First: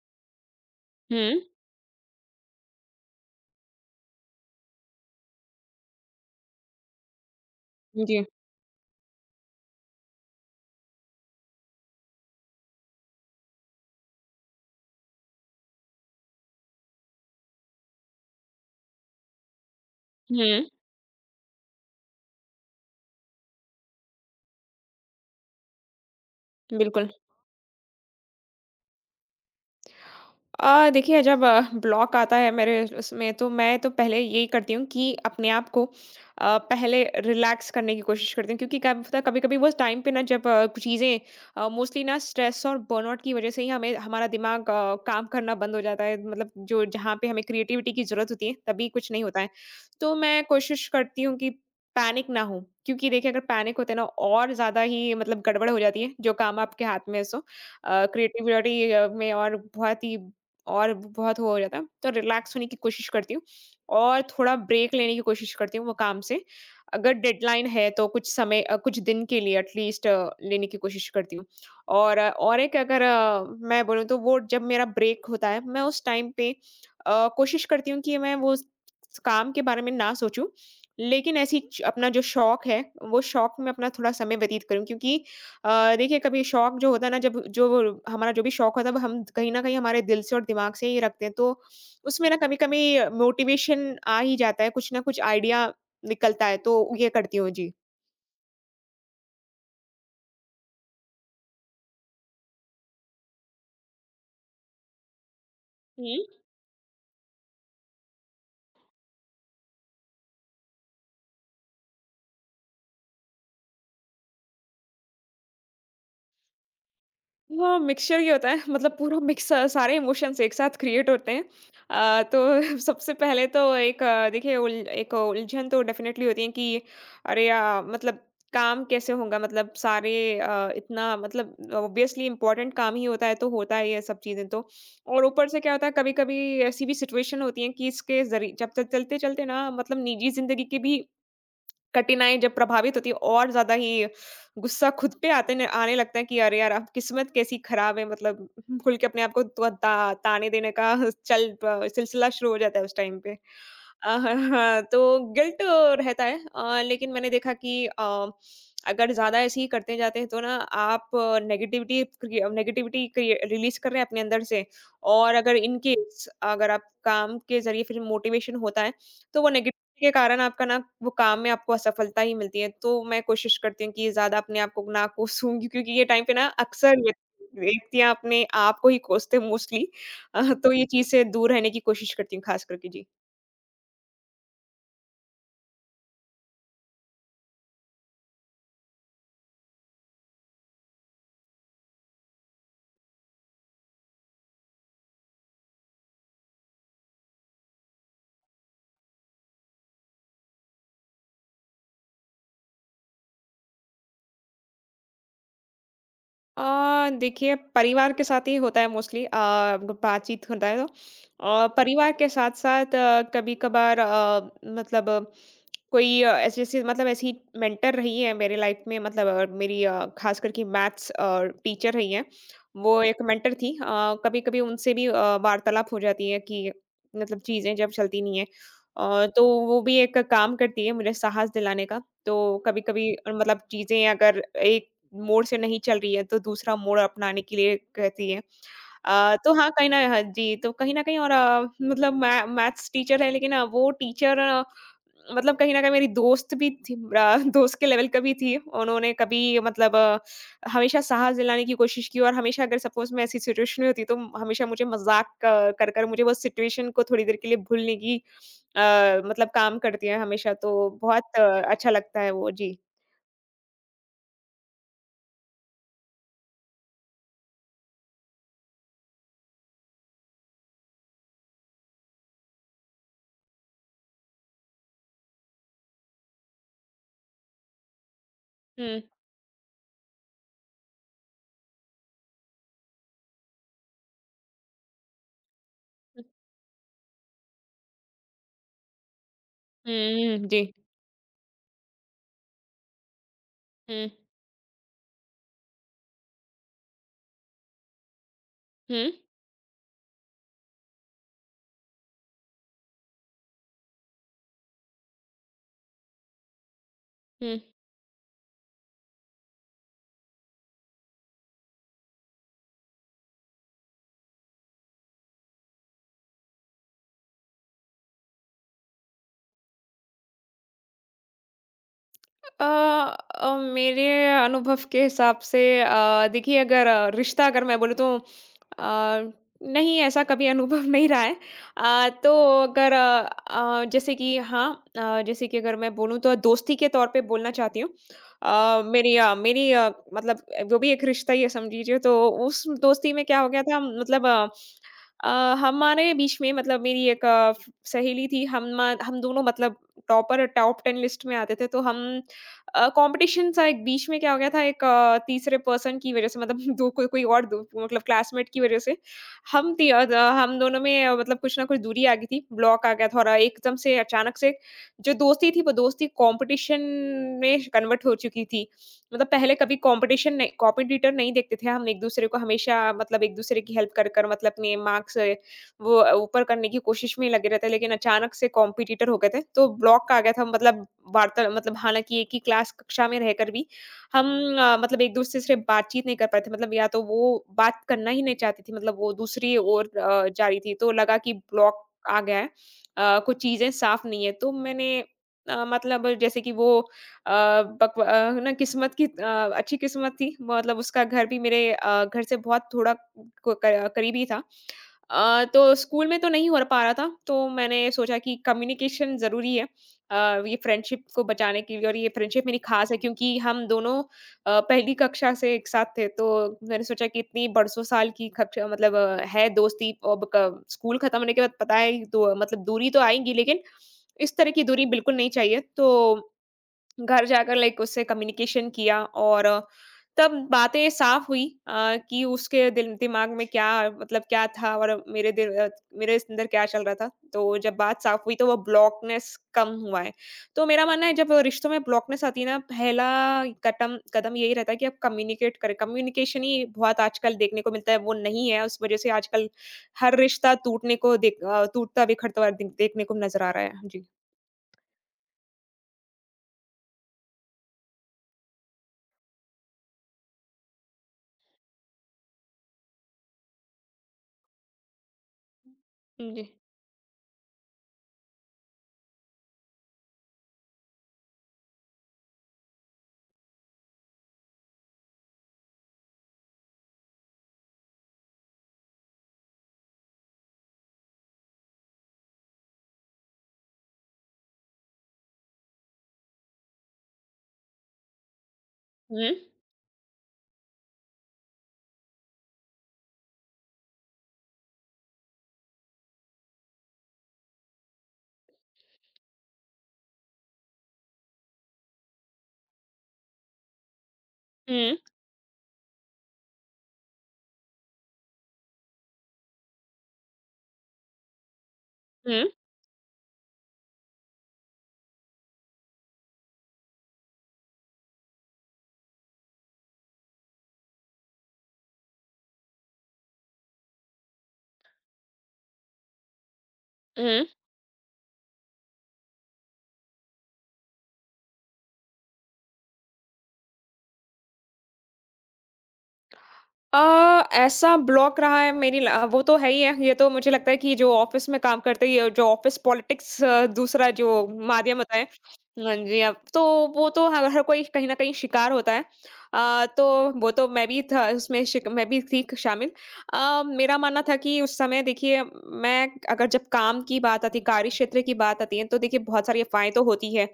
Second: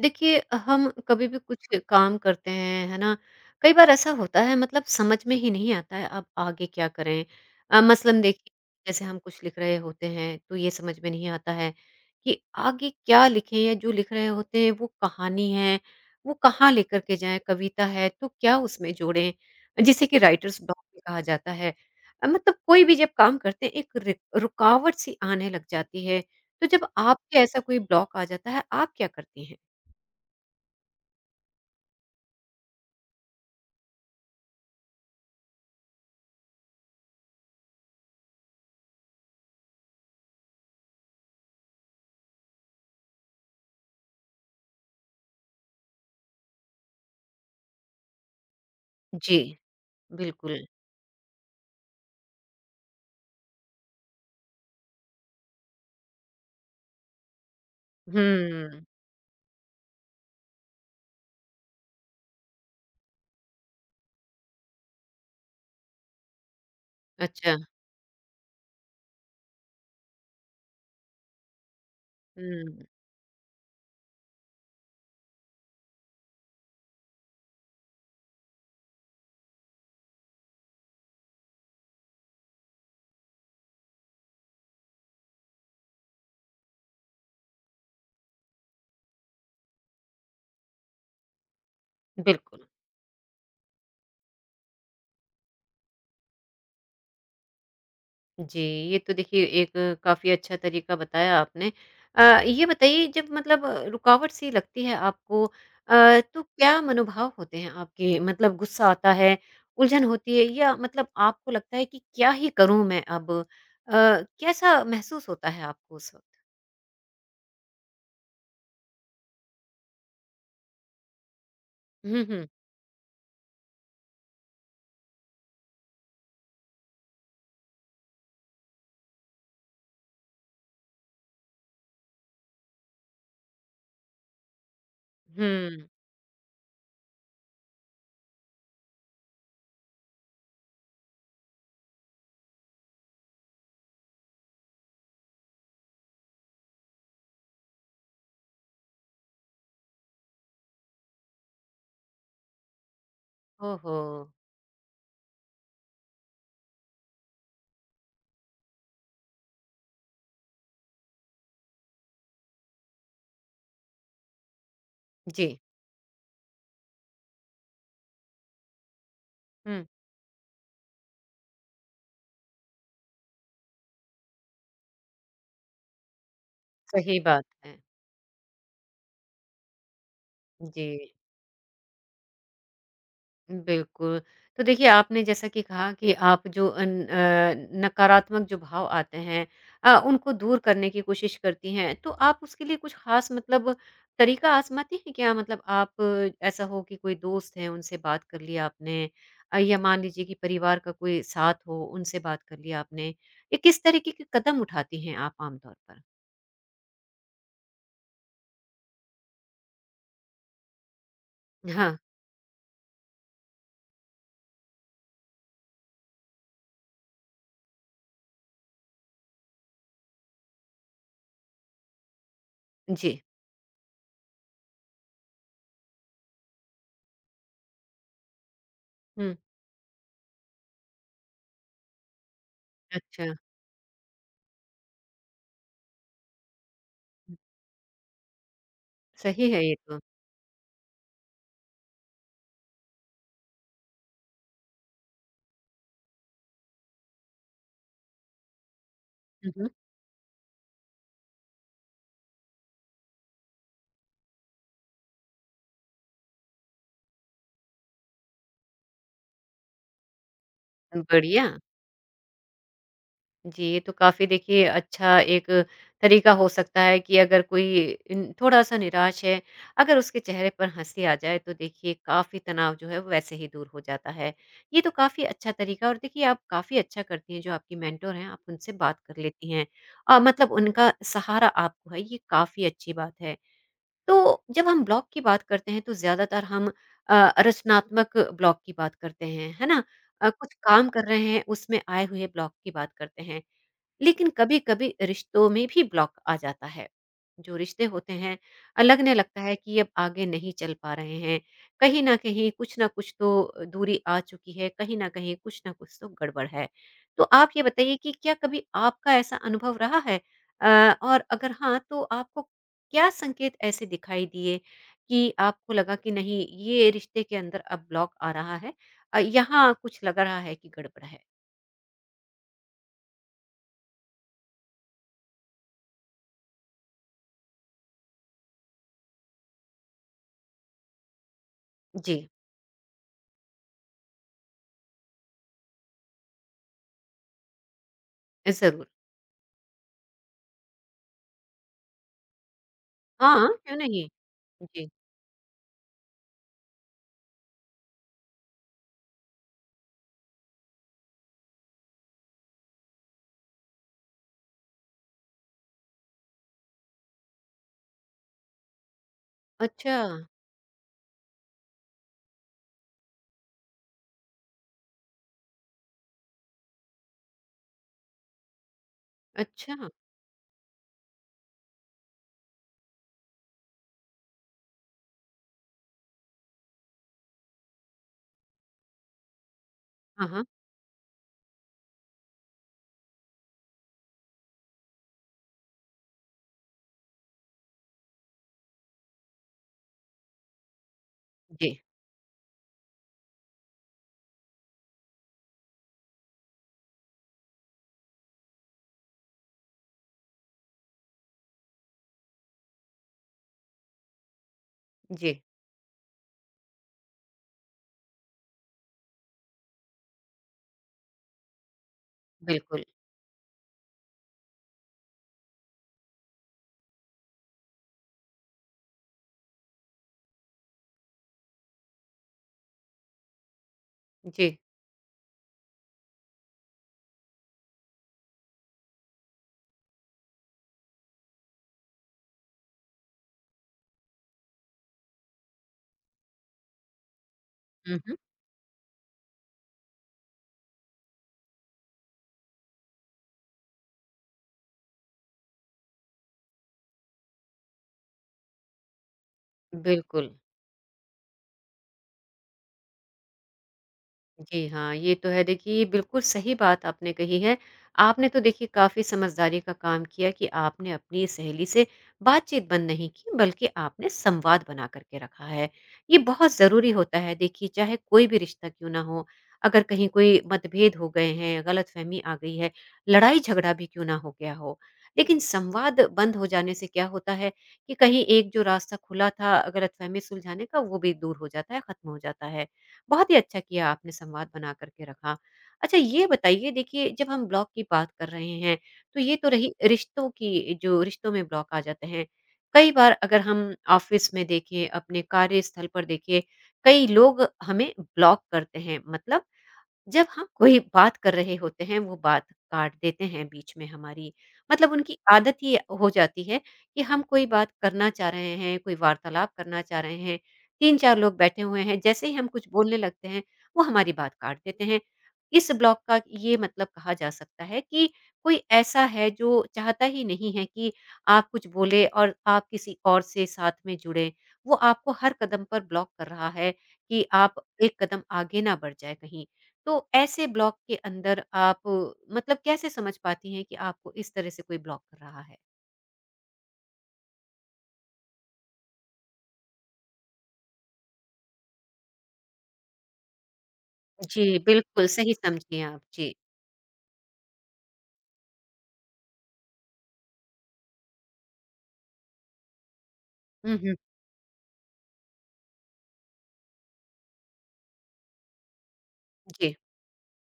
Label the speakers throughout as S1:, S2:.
S1: देखिए, हम कभी भी
S2: हुँ।
S1: कुछ काम करते हैं, है ना? कई बार ऐसा होता है मतलब समझ में ही नहीं आता है अब आगे क्या करें? मसलन
S2: जी।
S1: देखिए जैसे हम कुछ लिख रहे होते हैं तो ये समझ में नहीं आता है कि आगे क्या लिखें या जो लिख रहे होते हैं वो कहानी है, वो कहाँ लेकर के जाएँ? कविता है तो क्या उसमें जोड़ें? जिसे कि राइटर्स
S2: हुँ,
S1: ब्लॉक भी कहा जाता है। मतलब कोई भी जब काम करते हैं एक रिक रुकावट सी आने लग जाती है। तो जब
S2: बिल्कुल।
S1: आपके ऐसा कोई ब्लॉक आ जाता है, आप क्या करती हैं?
S2: देखिए जब ब्लॉक आता है मेरे उसमें तो मैं तो पहले यही करती हूँ कि अपने आप को पहले रिलैक्स करने की कोशिश करती हूँ क्योंकि क्या पता कभी कभी वो टाइम पे ना जब कुछ चीज़ें मोस्टली ना स्ट्रेस और बर्नआउट की वजह से ही हमें हमारा दिमाग काम करना बंद हो जाता है मतलब जो जहाँ पे हमें क्रिएटिविटी की जरूरत होती है तभी कुछ नहीं
S1: जी,
S2: होता है। तो मैं
S1: बिल्कुल।
S2: कोशिश करती हूँ कि पैनिक ना हो क्योंकि देखिए अगर पैनिक होते ना और ज्यादा ही मतलब गड़बड़ हो जाती है जो काम आपके हाथ में है सो
S1: हुँ,
S2: क्रिएटिविटी में और बहुत ही और ब बहुत वो हो जाता है, तो रिलैक्स होने की कोशिश करती हूँ और थोड़ा ब्रेक लेने की कोशिश करती हूँ वो काम से। अगर
S1: अच्छा।
S2: डेडलाइन है तो कुछ समय कुछ दिन के लिए एटलीस्ट लेने की कोशिश करती हूँ। और और एक
S1: हुँ,
S2: अगर मैं बोलूँ तो वो जब मेरा ब्रेक होता है, मैं उस टाइम पे कोशिश करती हूँ कि मैं वो उस काम के बारे में ना सोचूँ, लेकिन ऐसी च अपना जो शौक है, वो शौक में अपना थोड़ा समय व्यतीत करूँ क्योंकि देखिए कभी शौक जो होता है ना जब जो हमारा जो भी शौक होता है वो हम कहीं न कहीं हमारे दिल से और दिमाग से ही रखते हैं। तो उसमें ना
S1: बिल्कुल।
S2: कभी-कभी मोटिवेशन आ ही जाता है, कुछ ना कुछ आइडिया निकलता है, तो ये करती हूँ।
S1: जी, ये तो देखिए एक काफ़ी अच्छा तरीका बताया आपने। ये बताइए जब मतलब रुकावट सी लगती है आपको,
S2: जी।
S1: तो क्या मनोभाव होते हैं आपके? मतलब गुस्सा आता है, उलझन होती है या मतलब आपको लगता है कि क्या ही करूँ मैं अब? कैसा महसूस होता है आपको उस वक़्त?
S2: हाँ, मिक्सचर ही होता है मतलब पूरा मिक्स सारे इमोशंस एक साथ क्रिएट होते हैं।
S1: हुँ,
S2: तो
S1: हुँ।
S2: सबसे पहले तो एक देखिए उल एक उलझन तो डेफ़िनेटली होती है कि अरे या मतलब काम कैसे होगा? मतलब सारे इतना मतलब ऑब्वियसली इम्पोर्टेंट काम ही होता है, तो होता है ये सब चीज़ें तो। और ऊपर से क्या होता
S1: हुँ।
S2: है कभी-कभी ऐसी भी सिचुएशन होती है कि इसके ज़री जब तक चलते-चलते ना मतलब निजी ज़िंदगी की भी कठिनाई जब प्रभावित होती है और ज़्यादा ही गुस्सा खुद पे आते न आने लगता है कि अरे यार! अब किस्मत कैसी खराब है मतलब खुल के अपने आप को ता ता ताने देने का चल प सिलसिला शुरू हो जाता है उस टाइम पे।
S1: ओहो!
S2: हाँ, हाँ, तो गिल्ट रहता है। लेकिन मैंने देखा कि अगर ज़्यादा ऐसे ही करते जाते हैं तो ना आप नेगेटिविटी क्रिय रिलीज़ कर रहे हैं अपने अंदर से। और अगर
S1: जी।
S2: इन केस अगर आप काम के ज़रिए फिर मोटिवेशन होता है, तो वो नेगेटिव
S1: हुँ,
S2: के कारण आपका ना वो काम में आपको असफलता ही मिलती है, तो मैं कोशिश करती हूँ कि ज़्यादा अपने आप को ना कोसूँ क्योंकि ये टाइम पे ना अक्सर
S1: सही बात है।
S2: व्यक्तियाँ अपने आप को ही कोसते हैं मोस्टली। तो ये
S1: जी।
S2: चीज़ से दूर रहने की कोशिश करती हूँ ख़ास करके। जी।
S1: बिल्कुल। तो देखिए, आपने जैसा कि कहा कि आप जो नकारात्मक जो भाव आते हैं, उनको दूर करने की कोशिश करती हैं। तो आप उसके लिए कुछ ख़ास मतलब तरीका आज़माती हैं क्या? मतलब आप, ऐसा हो कि कोई दोस्त है, उनसे बात कर लिया आपने, या मान लीजिए कि परिवार का कोई साथ हो, उनसे बात कर लिया आपने। ये किस तरीके के कदम उठाती हैं आप आम तौर पर?
S2: देखिए परिवार के साथ ही होता है मोस्टली ब बातचीत होता है तो।
S1: हाँ।
S2: परिवार के साथ-साथ कभी-कभार मतलब कोई ऐसी ऐसी मतलब ऐसी मेंटर रही है मेरे लाइफ में मतलब मेरी खास करके मैथ्स टीचर रही हैं, वो
S1: जी।
S2: एक मेंटर थी। कभी कभी उनसे भी वार्तालाप हो जाती है कि मतलब चीजें जब चलती नहीं है,
S1: हुँ।
S2: तो वो भी एक काम करती है मुझे साहस दिलाने का। तो कभी कभी
S1: अच्छा।
S2: मतलब चीजें अगर एक मोड़ से नहीं चल रही है तो दूसरा मोड़ अपनाने के लिए कहती है।
S1: सही
S2: तो
S1: है
S2: हाँ,
S1: ये
S2: कहीं न
S1: तो।
S2: हाँ जी, तो कहीं न कहीं और मतलब मै मैथ्स टीचर है लेकिन वो टीचर मतलब कहीं न कहीं मेरी दोस्त भी थी। दोस्त के लेवल का भी थी। उन्होंने कभी
S1: हुँ, हुँ।
S2: मतलब हमेशा साहस दिलाने की कोशिश की और हमेशा अगर सपोज़ मैं ऐसी सिचुएशन में होती तो हमेशा मुझे मज़ाक क कर कर मुझे वो सिचुएशन को थोड़ी देर के लिए भूलने की मतलब काम करती है हमेशा तो बहुत
S1: बढ़िया।
S2: अच्छा लगता है वो। जी।
S1: जी, ये तो काफ़ी देखिए अच्छा एक तरीका हो सकता है कि अगर कोई इन थोड़ा-सा निराश है, अगर उसके चेहरे पर हँसी आ जाए तो देखिए काफ़ी तनाव जो है वो वैसे ही दूर हो जाता है। ये तो काफ़ी अच्छा तरीका और देखिए आप काफ़ी अच्छा करती हैं जो आपकी मेंटर हैं, आप उनसे बात
S2: हुँ,
S1: कर लेती हैं। मतलब उनका सहारा आपको है ये काफ़ी अच्छी बात है। तो जब हम ब्लॉक की बात करते हैं तो
S2: हुँ,
S1: ज़्यादातर हम, रचनात्मक ब्लॉक की बात करते हैं, है ना?
S2: हुँ,
S1: कुछ
S2: जी।
S1: काम कर रहे हैं उसमें आए हुए ब्लॉक की बात करते हैं।
S2: हुँ,
S1: लेकिन कभी-कभी रिश्तों में भी ब्लॉक आ जाता है। जो रिश्ते होते हैं,
S2: हुँ,
S1: लगने लगता है कि अब आगे नहीं चल पा रहे हैं। कहीं न कहीं कुछ न कुछ तो, दूरी आ चुकी है, कहीं न कहीं कुछ न कुछ तो गड़बड़ है। तो आप
S2: हुँ।
S1: ये बताइए कि क्या कभी आपका ऐसा अनुभव रहा है? और अगर हाँ, तो आपको क्या संकेत ऐसे दिखाई दिए कि आपको लगा कि नहीं ये रिश्ते के अंदर अब ब्लॉक आ रहा है, यहाँ कुछ लग रहा है कि गड़बड़ है?
S2: मेरे अनुभव के हिसाब से देखिए अगर रिश्ता अगर मैं बोलूँ तो अ, नहीं ऐसा कभी अनुभव नहीं रहा है।
S1: जी,
S2: तो अगर जैसे कि हाँ जैसे कि अगर मैं बोलूँ तो दोस्ती के तौर पे बोलना चाहती हूँ। अ,
S1: ज़रूर।
S2: मेरी अ, मेरी अ, मतलब वो भी एक रिश्ता ही है समझ लीजिए। तो उस दोस्ती में क्या हो
S1: हाँ,
S2: गया
S1: क्यों
S2: था
S1: नहीं?
S2: मतलब
S1: जी।
S2: अ, हमारे बीच में मतलब मेरी एक सहेली थी। हम दोनों मतलब टॉपर टॉप टेन लिस्ट में आते थे तो हम कंपटीशन सा एक बीच में क्या हो गया था एक तीसरे पर्सन की वजह से मतलब दो कोई कोई और दो मतलब क्लासमेट की वजह से हम ती,
S1: अच्छा!
S2: अ, द- हम दोनों में मतलब कुछ ना कुछ दूरी आ गई थी, ब्लॉक आ गया था और एकदम से अचानक से जो दोस्ती थी वो दोस्ती कंपटीशन में कन्वर्ट हो चुकी थी। मतलब पहले कभी
S1: अच्छा!
S2: कॉम्पिटिशन नहीं कॉम्पिटिटर नहीं देखते थे हम एक-दूसरे को, हमेशा मतलब एक-दूसरे की हेल्प कर कर मतलब अपने मार्क्स वो ऊपर करने की कोशिश में ही लगे रहते हैं, लेकिन अचानक से कॉम्पिटिटर हो गए थे, तो ब्लॉक आ
S1: हाँ,
S2: गया था।
S1: हाँ।
S2: मतलब वार्ता मतलब हालाँकि एक ही क्लास कक्षा में रहकर भी हम मतलब एक-दूसरे से बातचीत नहीं कर पाए थे, मतलब या तो वो बात करना ही नहीं चाहती थी, मतलब वो दूसरी ओर जा रही थी, तो लगा कि
S1: जी,
S2: ब्लॉक आ गया है। कुछ चीज़ें साफ़ नहीं है, तो मैंने मतलब जैसे कि वो अ, ना किस्मत की अच्छी किस्मत थी मतलब उसका घर भी मेरे घर से बहुत थोड़ा क क करीब ही था।
S1: जी।
S2: तो स्कूल में तो नहीं हो पा रहा था, तो मैंने सोचा कि कम्युनिकेशन ज़रूरी है। ये फ्रेंडशिप को बचाने के लिए और ये फ्रेंडशिप मेरी
S1: बिल्कुल,
S2: ख़ास है क्योंकि हम दोनों पहली कक्षा से एक साथ थे, तो मैंने सोचा कि इतनी बरसों साल की कक्षा मतलब है दोस्ती, अब क स्कूल ख़त्म होने के बाद पता है तो मतलब दूरी तो आएगी, लेकिन इस तरह
S1: जी।
S2: की दूरी बिल्कुल नहीं चाहिए। तो घर जाकर लाइक उससे कम्युनिकेशन किया और तब बातें साफ हुई कि उसके दिल दिमाग में क्या मतलब क्या था और मेरे अंदर क्या चल रहा था, तो जब
S1: हुँ,
S2: बात
S1: हुँ।
S2: साफ हुई तो वो ब्लॉकनेस कम हुआ है। तो मेरा मानना है जब रिश्तों में ब्लॉकनेस आती है ना पहला कदम कदम यही रहता है कि आप कम्युनिकेट करें। कम्युनिकेशन ही बहुत आजकल देखने को मिलता है, वो नहीं है उस वजह से आजकल हर
S1: बिल्कुल।
S2: रिश्ता टूटने को देख अ, टूटता बिखरता हुआ देखने को नजर आ रहा है। जी।
S1: जी हाँ, ये तो है। देखिए, बिल्कुल सही बात आपने कही है। आपने तो देखिए काफ़ी समझदारी का काम किया कि आपने अपनी सहेली से बातचीत बंद नहीं की, बल्कि आपने संवाद बना कर के रखा है। ये
S2: जी।
S1: बहुत ज़रूरी होता है देखिए, चाहे कोई भी रिश्ता क्यों ना हो, अगर कहीं कोई मतभेद हो गए हैं, गलतफ़हमी आ गई है, लड़ाई-झगड़ा भी क्यों ना हो गया हो। लेकिन संवाद बंद हो जाने से क्या होता है कि कहीं एक जो रास्ता खुला था गलतफ़हमी सुलझाने का, वो भी दूर हो जाता है, ख़त्म हो जाता है। बहुत ही अच्छा किया आपने संवाद बना करके रखा। अच्छा ये बताइए देखिए जब हम ब्लॉक की बात कर रहे हैं, तो
S2: हम्म
S1: ये तो रही रिश्तों की जो रिश्तों में ब्लॉक आ जाते हैं। कई बार अगर हम ऑफ़िस में देखें, अपने कार्यस्थल पर देखें, कई लोग हमें ब्लॉक करते हैं मतलब जब हम कोई बात कर रहे होते हैं, वो बात काट देते हैं बीच में हमारी। मतलब
S2: हम्म
S1: उनकी आदत ही हो जाती है कि हम कोई बात करना चाह रहे हैं, कोई वार्तालाप करना चाह रहे हैं, 3-4 लोग बैठे हुए हैं, जैसे ही हम
S2: हम्म
S1: कुछ बोलने लगते हैं, वो हमारी बात काट देते हैं। इस ब्लॉक का ये मतलब कहा जा सकता है कि कोई ऐसा है जो चाहता ही नहीं है कि आप कुछ बोले और आप किसी और से साथ में जुड़ें। वो आपको हर कदम पर ब्लॉक कर रहा है कि
S2: हम्म
S1: आप एक कदम आगे ना बढ़ जाए कहीं। तो ऐसे ब्लॉक के अंदर आप मतलब कैसे समझ पाती हैं कि आपको इस तरह से कोई ब्लॉक कर रहा है?
S2: अ, ऐसा ब्लॉक रहा है मेरी ल वो तो है ही है। ये तो मुझे लगता है कि जो ऑफ़िस में काम करते हैं, ये जो ऑफ़िस पॉलिटिक्स दूसरा जो
S1: जी,
S2: माध्यम
S1: बिल्कुल
S2: होता है,
S1: सही समझी
S2: हाँ
S1: आप।
S2: जी,
S1: जी।
S2: अब तो वो तो हर हर कोई कहीं न कहीं शिकार होता है। तो वो तो मैं भी था उसमें शिक मैं भी थी शामिल।
S1: हुँ, हुँ।
S2: मेरा मानना था कि उस समय देखिए मैं अगर जब काम की बात आती है, कार्य क्षेत्र की बात आती है, तो देखिए बहुत सारी
S1: जी।
S2: अफ़वाहें तो होती हैं।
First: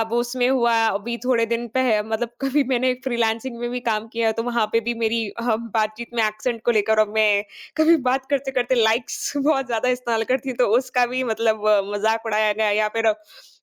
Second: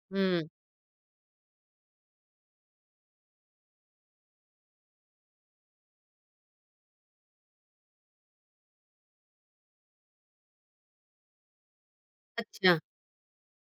S2: अब उसमें
S1: हुँ,
S2: हुआ अभी थोड़े दिन पह मतलब कभी मैंने फ्रीलांसिंग में भी काम किया, तो वहाँ पे भी मेरी बातचीत में एक्सेंट को लेकर और मैं कभी बात करते-करते लाइक्स बहुत ज़्यादा इस्तेमाल करती हूँ, तो उसका भी मतलब मज़ाक उड़ाया गया
S1: अच्छा।
S2: या फिर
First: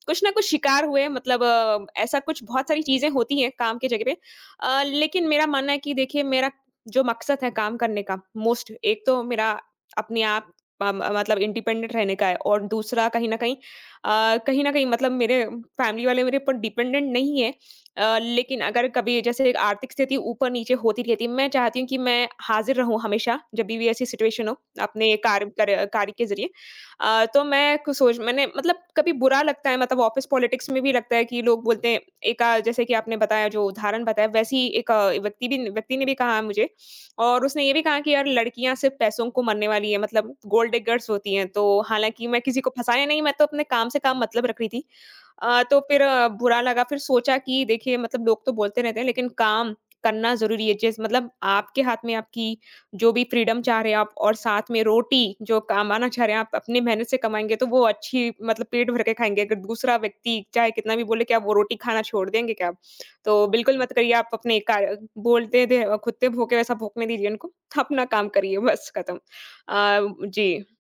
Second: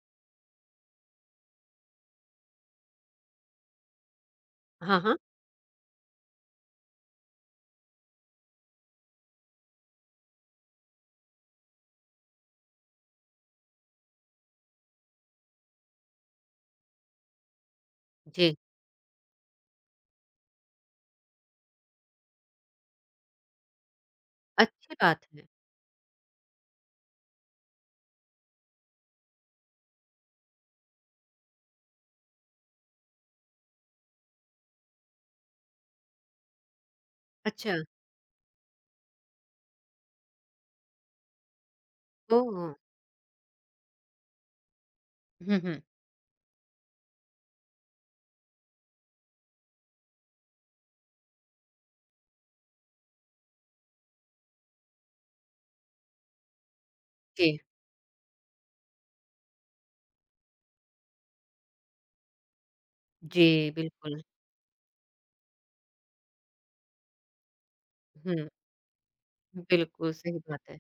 S2: कुछ ना कुछ शिकार हुए मतलब ऐसा कुछ बहुत सारी चीज़ें होती हैं काम की जगह पे।
S1: हाँ, हाँ।
S2: लेकिन मेरा मानना है कि देखिए मेरा जो मकसद है काम करने का मोस्ट एक तो मेरा अपने आप अ, म मतलब इंडिपेंडेंट रहने का है और दूसरा कहीं न कहीं मतलब मेरे फैमिली वाले मेरे ऊपर डिपेंडेंट नहीं है।
S1: जी,
S2: लेकिन अगर कभी जैसे एक आर्थिक स्थिति ऊपर-नीचे होती रहती है, मैं चाहती हूँ कि मैं हाज़िर रहूँ हमेशा जब भी ऐसी सिचुएशन हो
S1: अच्छी
S2: अपने
S1: बात है।
S2: कार्य के ज़रिए। तो मैं कुछ सोच मैंने मतलब कभी बुरा लगता है मतलब ऑफिस पॉलिटिक्स में भी लगता है कि लोग बोलते हैं एक जैसे कि आपने बताया जो उदाहरण बताया वैसे ही एक व्यक्ति ने भी कहा मुझे, और उसने ये
S1: अच्छा,
S2: भी कहा कि यार लड़कियां सिर्फ पैसों को मरने वाली है मतलब गोल्ड डिगर्स होती हैं। तो हालांकि मैं किसी
S1: ओह!
S2: को फंसाया नहीं, मैं तो अपने काम से काम मतलब रख रही थी।
S1: हुँ,
S2: तो
S1: हुँ।
S2: फिर बुरा लगा, फिर सोचा कि देखिए मतलब लोग तो बोलते रहते हैं लेकिन काम करना जरूरी है जिस मतलब आपके हाथ में आपकी जो भी फ्रीडम चाह रहे हैं आप, और साथ में रोटी जो कमाना चाह रहे हैं आप अपनी मेहनत से कमाएँगे
S1: जी,
S2: तो वो अच्छी मतलब पेट भर के खाएँगे। अगर दूसरा व्यक्ति चाहे कितना भी बोले कि आप वो रोटी खाना छोड़ देंगे क्या आप? तो
S1: जी,
S2: बिल्कुल मत करिए
S1: बिल्कुल।
S2: आप अपने कार्य। बोलते थे कुत्ते भूके वैसा भौंकने दीजिए उनको। अपना काम
S1: हुँ,
S2: करिए बस खत्म। अ,
S1: बिल्कुल सही
S2: जी।
S1: बात है।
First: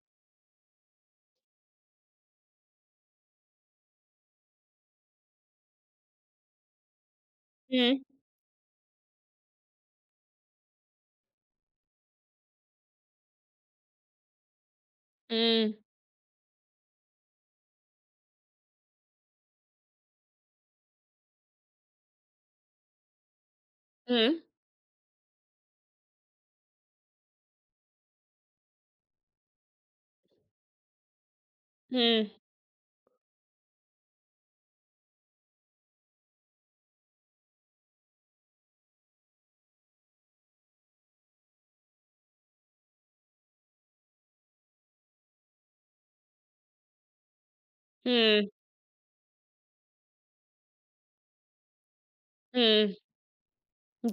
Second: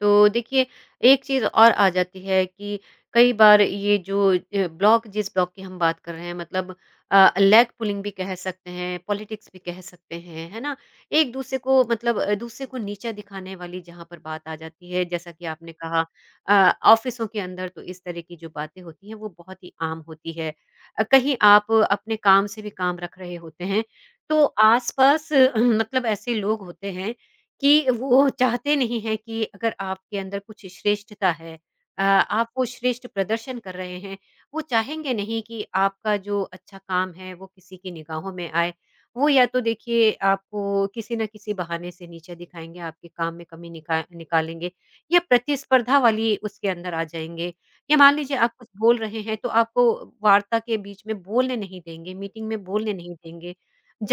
S1: तो देखिए, एक चीज़ और आ जाती है कि कई बार ये जो ब्लॉक जिस ब्लॉक की हम बात कर रहे हैं मतलब, लेग
S2: हुँ,
S1: पुलिंग भी कह सकते हैं, पॉलिटिक्स भी कह सकते हैं, है ना? एक-दूसरे को मतलब, दूसरे को नीचा दिखाने वाली जहाँ पर बात आ जाती है, जैसा कि
S2: हुँ,
S1: आपने कहा, ऑफ़िसों के अंदर तो इस तरह की जो बातें होती हैं, वो बहुत ही आम होती है। कहीं आप अपने काम से भी काम रख रहे होते हैं,
S2: हुँ,
S1: तो आस-पास मतलब ऐसे लोग होते हैं कि वो चाहते नहीं हैं कि अगर आपके अंदर कुछ श्रेष्ठता है,
S2: हुँ,
S1: आप वो श्रेष्ठ प्रदर्शन कर रहे हैं, वो चाहेंगे नहीं कि आपका जो अच्छा काम है वो किसी की निगाहों में आए। वो या तो देखिए आपको किसी न किसी बहाने से नीचा दिखाएँगे, आपके काम में कमी निकालेंगे या प्रतिस्पर्धा वाली उसके अंदर आ जाएँगे या मान लीजिए
S2: हुँ,
S1: आप कुछ बोल रहे हैं तो आपको वार्ता के बीच में बोलने नहीं देंगे, मीटिंग में बोलने
S2: हुँ,
S1: नहीं देंगे।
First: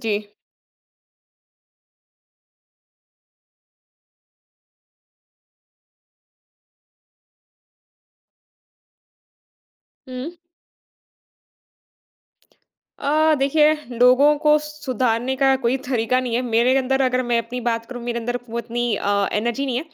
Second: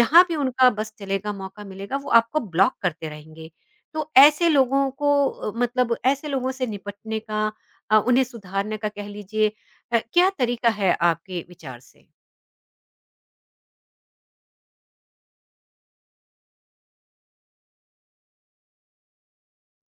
S2: जी।
S1: भी उनका बस चलेगा, मौका मिलेगा वो आपको ब्लॉक करते रहेंगे। तो ऐसे लोगों को, मतलब ऐसे लोगों से निपटने का, उन्हें सुधारने का कह लीजिए,
S2: हुँ।
S1: क्या तरीका है आपके विचार से?
S2: देखिए लोगों को सुधारने का कोई तरीका नहीं है। मेरे अंदर अगर मैं अपनी बात करूँ मेरे अंदर वो इतनी एनर्जी नहीं है।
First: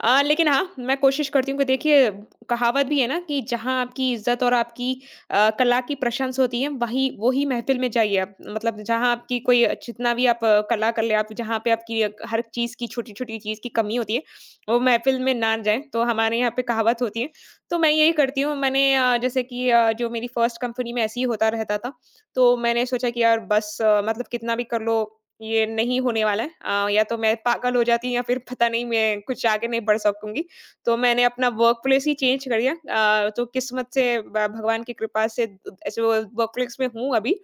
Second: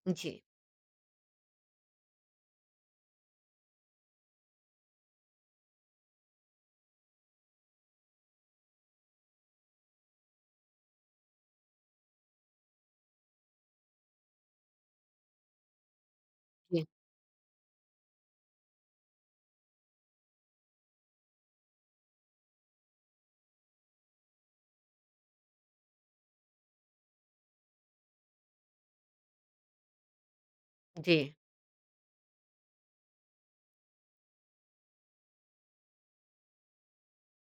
S1: जी,
S2: लेकिन हाँ, मैं कोशिश करती हूँ कि देखिए कहावत भी है ना कि जहाँ आपकी इज़्ज़त और आपकी कला की प्रशंसा होती है वही वो ही महफ़िल में जाइए आप। मतलब जहाँ आपकी कोई जितना भी कला कर ले आप जहाँ पे आपकी हर चीज़ की छोटी-छोटी चीज़ की कमी होती है, वो महफ़िल में ना जाए। तो हमारे यहाँ पे
S1: जी,
S2: कहावत होती है। तो मैं यही करती हूँ। मैंने जैसे कि जो मेरी फर्स्ट कंपनी में ऐसे ही होता रहता था। तो मैंने सोचा कि यार बस मतलब कितना भी कर लो ये नहीं होने वाला है। या तो मैं पागल हो जाती या फिर पता नहीं मैं कुछ आगे नहीं बढ़ सकूंगी, तो
S1: जी।
S2: मैंने अपना वर्क प्लेस ही चेंज कर दिया। तो किस्मत से भगवान की कृपा से ऐसे वो वर्क प्लेस में हूँ अभी।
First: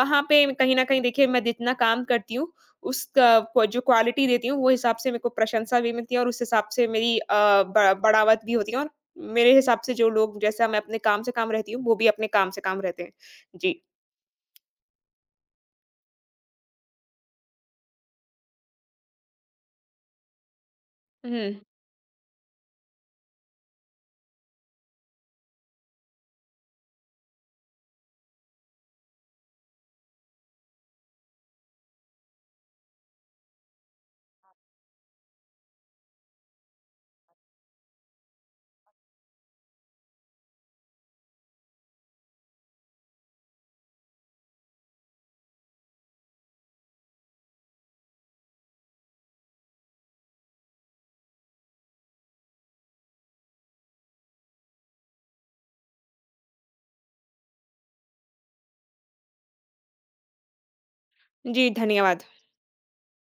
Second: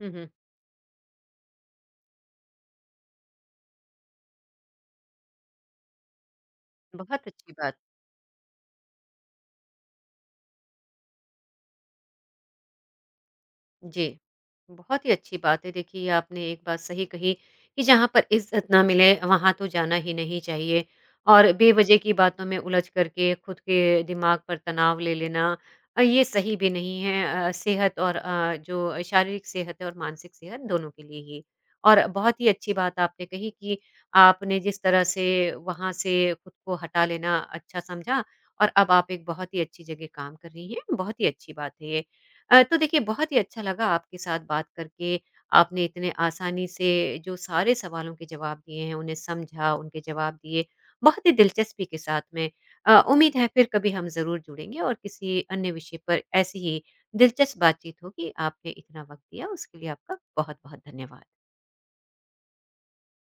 S1: हुँ, हुँ।
S2: पे कहीं ना कहीं देखिए मैं जितना काम करती हूँ उसका जो क्वालिटी देती हूँ वो हिसाब से मेरे को प्रशंसा भी मिलती है और उस हिसाब से मेरी
S1: बहुत अच्छी बात।
S2: बढ़ावत भी होती है, और मेरे हिसाब से जो लोग जैसा मैं अपने काम से काम रहती हूँ वो भी अपने काम से काम रहते हैं। जी।
S1: जी। बहुत ही अच्छी बात है देखिए ये आपने एक बात सही कही कि जहाँ पर इज़्ज़त ना मिले वहाँ तो जाना ही नहीं चाहिए और
S2: हुँ।
S1: बेवजह की बातों में उलझ करके खुद के दिमाग पर तनाव ले लेना, ये सही भी नहीं है, सेहत और जो शारीरिक सेहत है और मानसिक सेहत दोनों के लिए ही। और बहुत ही अच्छी बात आपने कही कि आपने जिस तरह से वहाँ से खुद को हटा लेना अच्छा समझा और अब आप एक बहुत ही अच्छी जगह काम कर रही हैं, बहुत ही अच्छी बात है ये। तो देखिए बहुत ही अच्छा लगा आपके साथ बात करके। आपने इतने आसानी से जो सारे सवालों के जवाब दिए हैं, उन्हें समझा, उनके जवाब दिए, बहुत ही दिलचस्पी के साथ में। उम्मीद है फिर कभी हम ज़रूर जुड़ेंगे और किसी अन्य विषय पर ऐसी ही दिलचस्प बातचीत होगी। आपने इतना वक़्त दिया उसके लिए आपका बहुत-बहुत धन्यवाद।
S2: जी, धन्यवाद।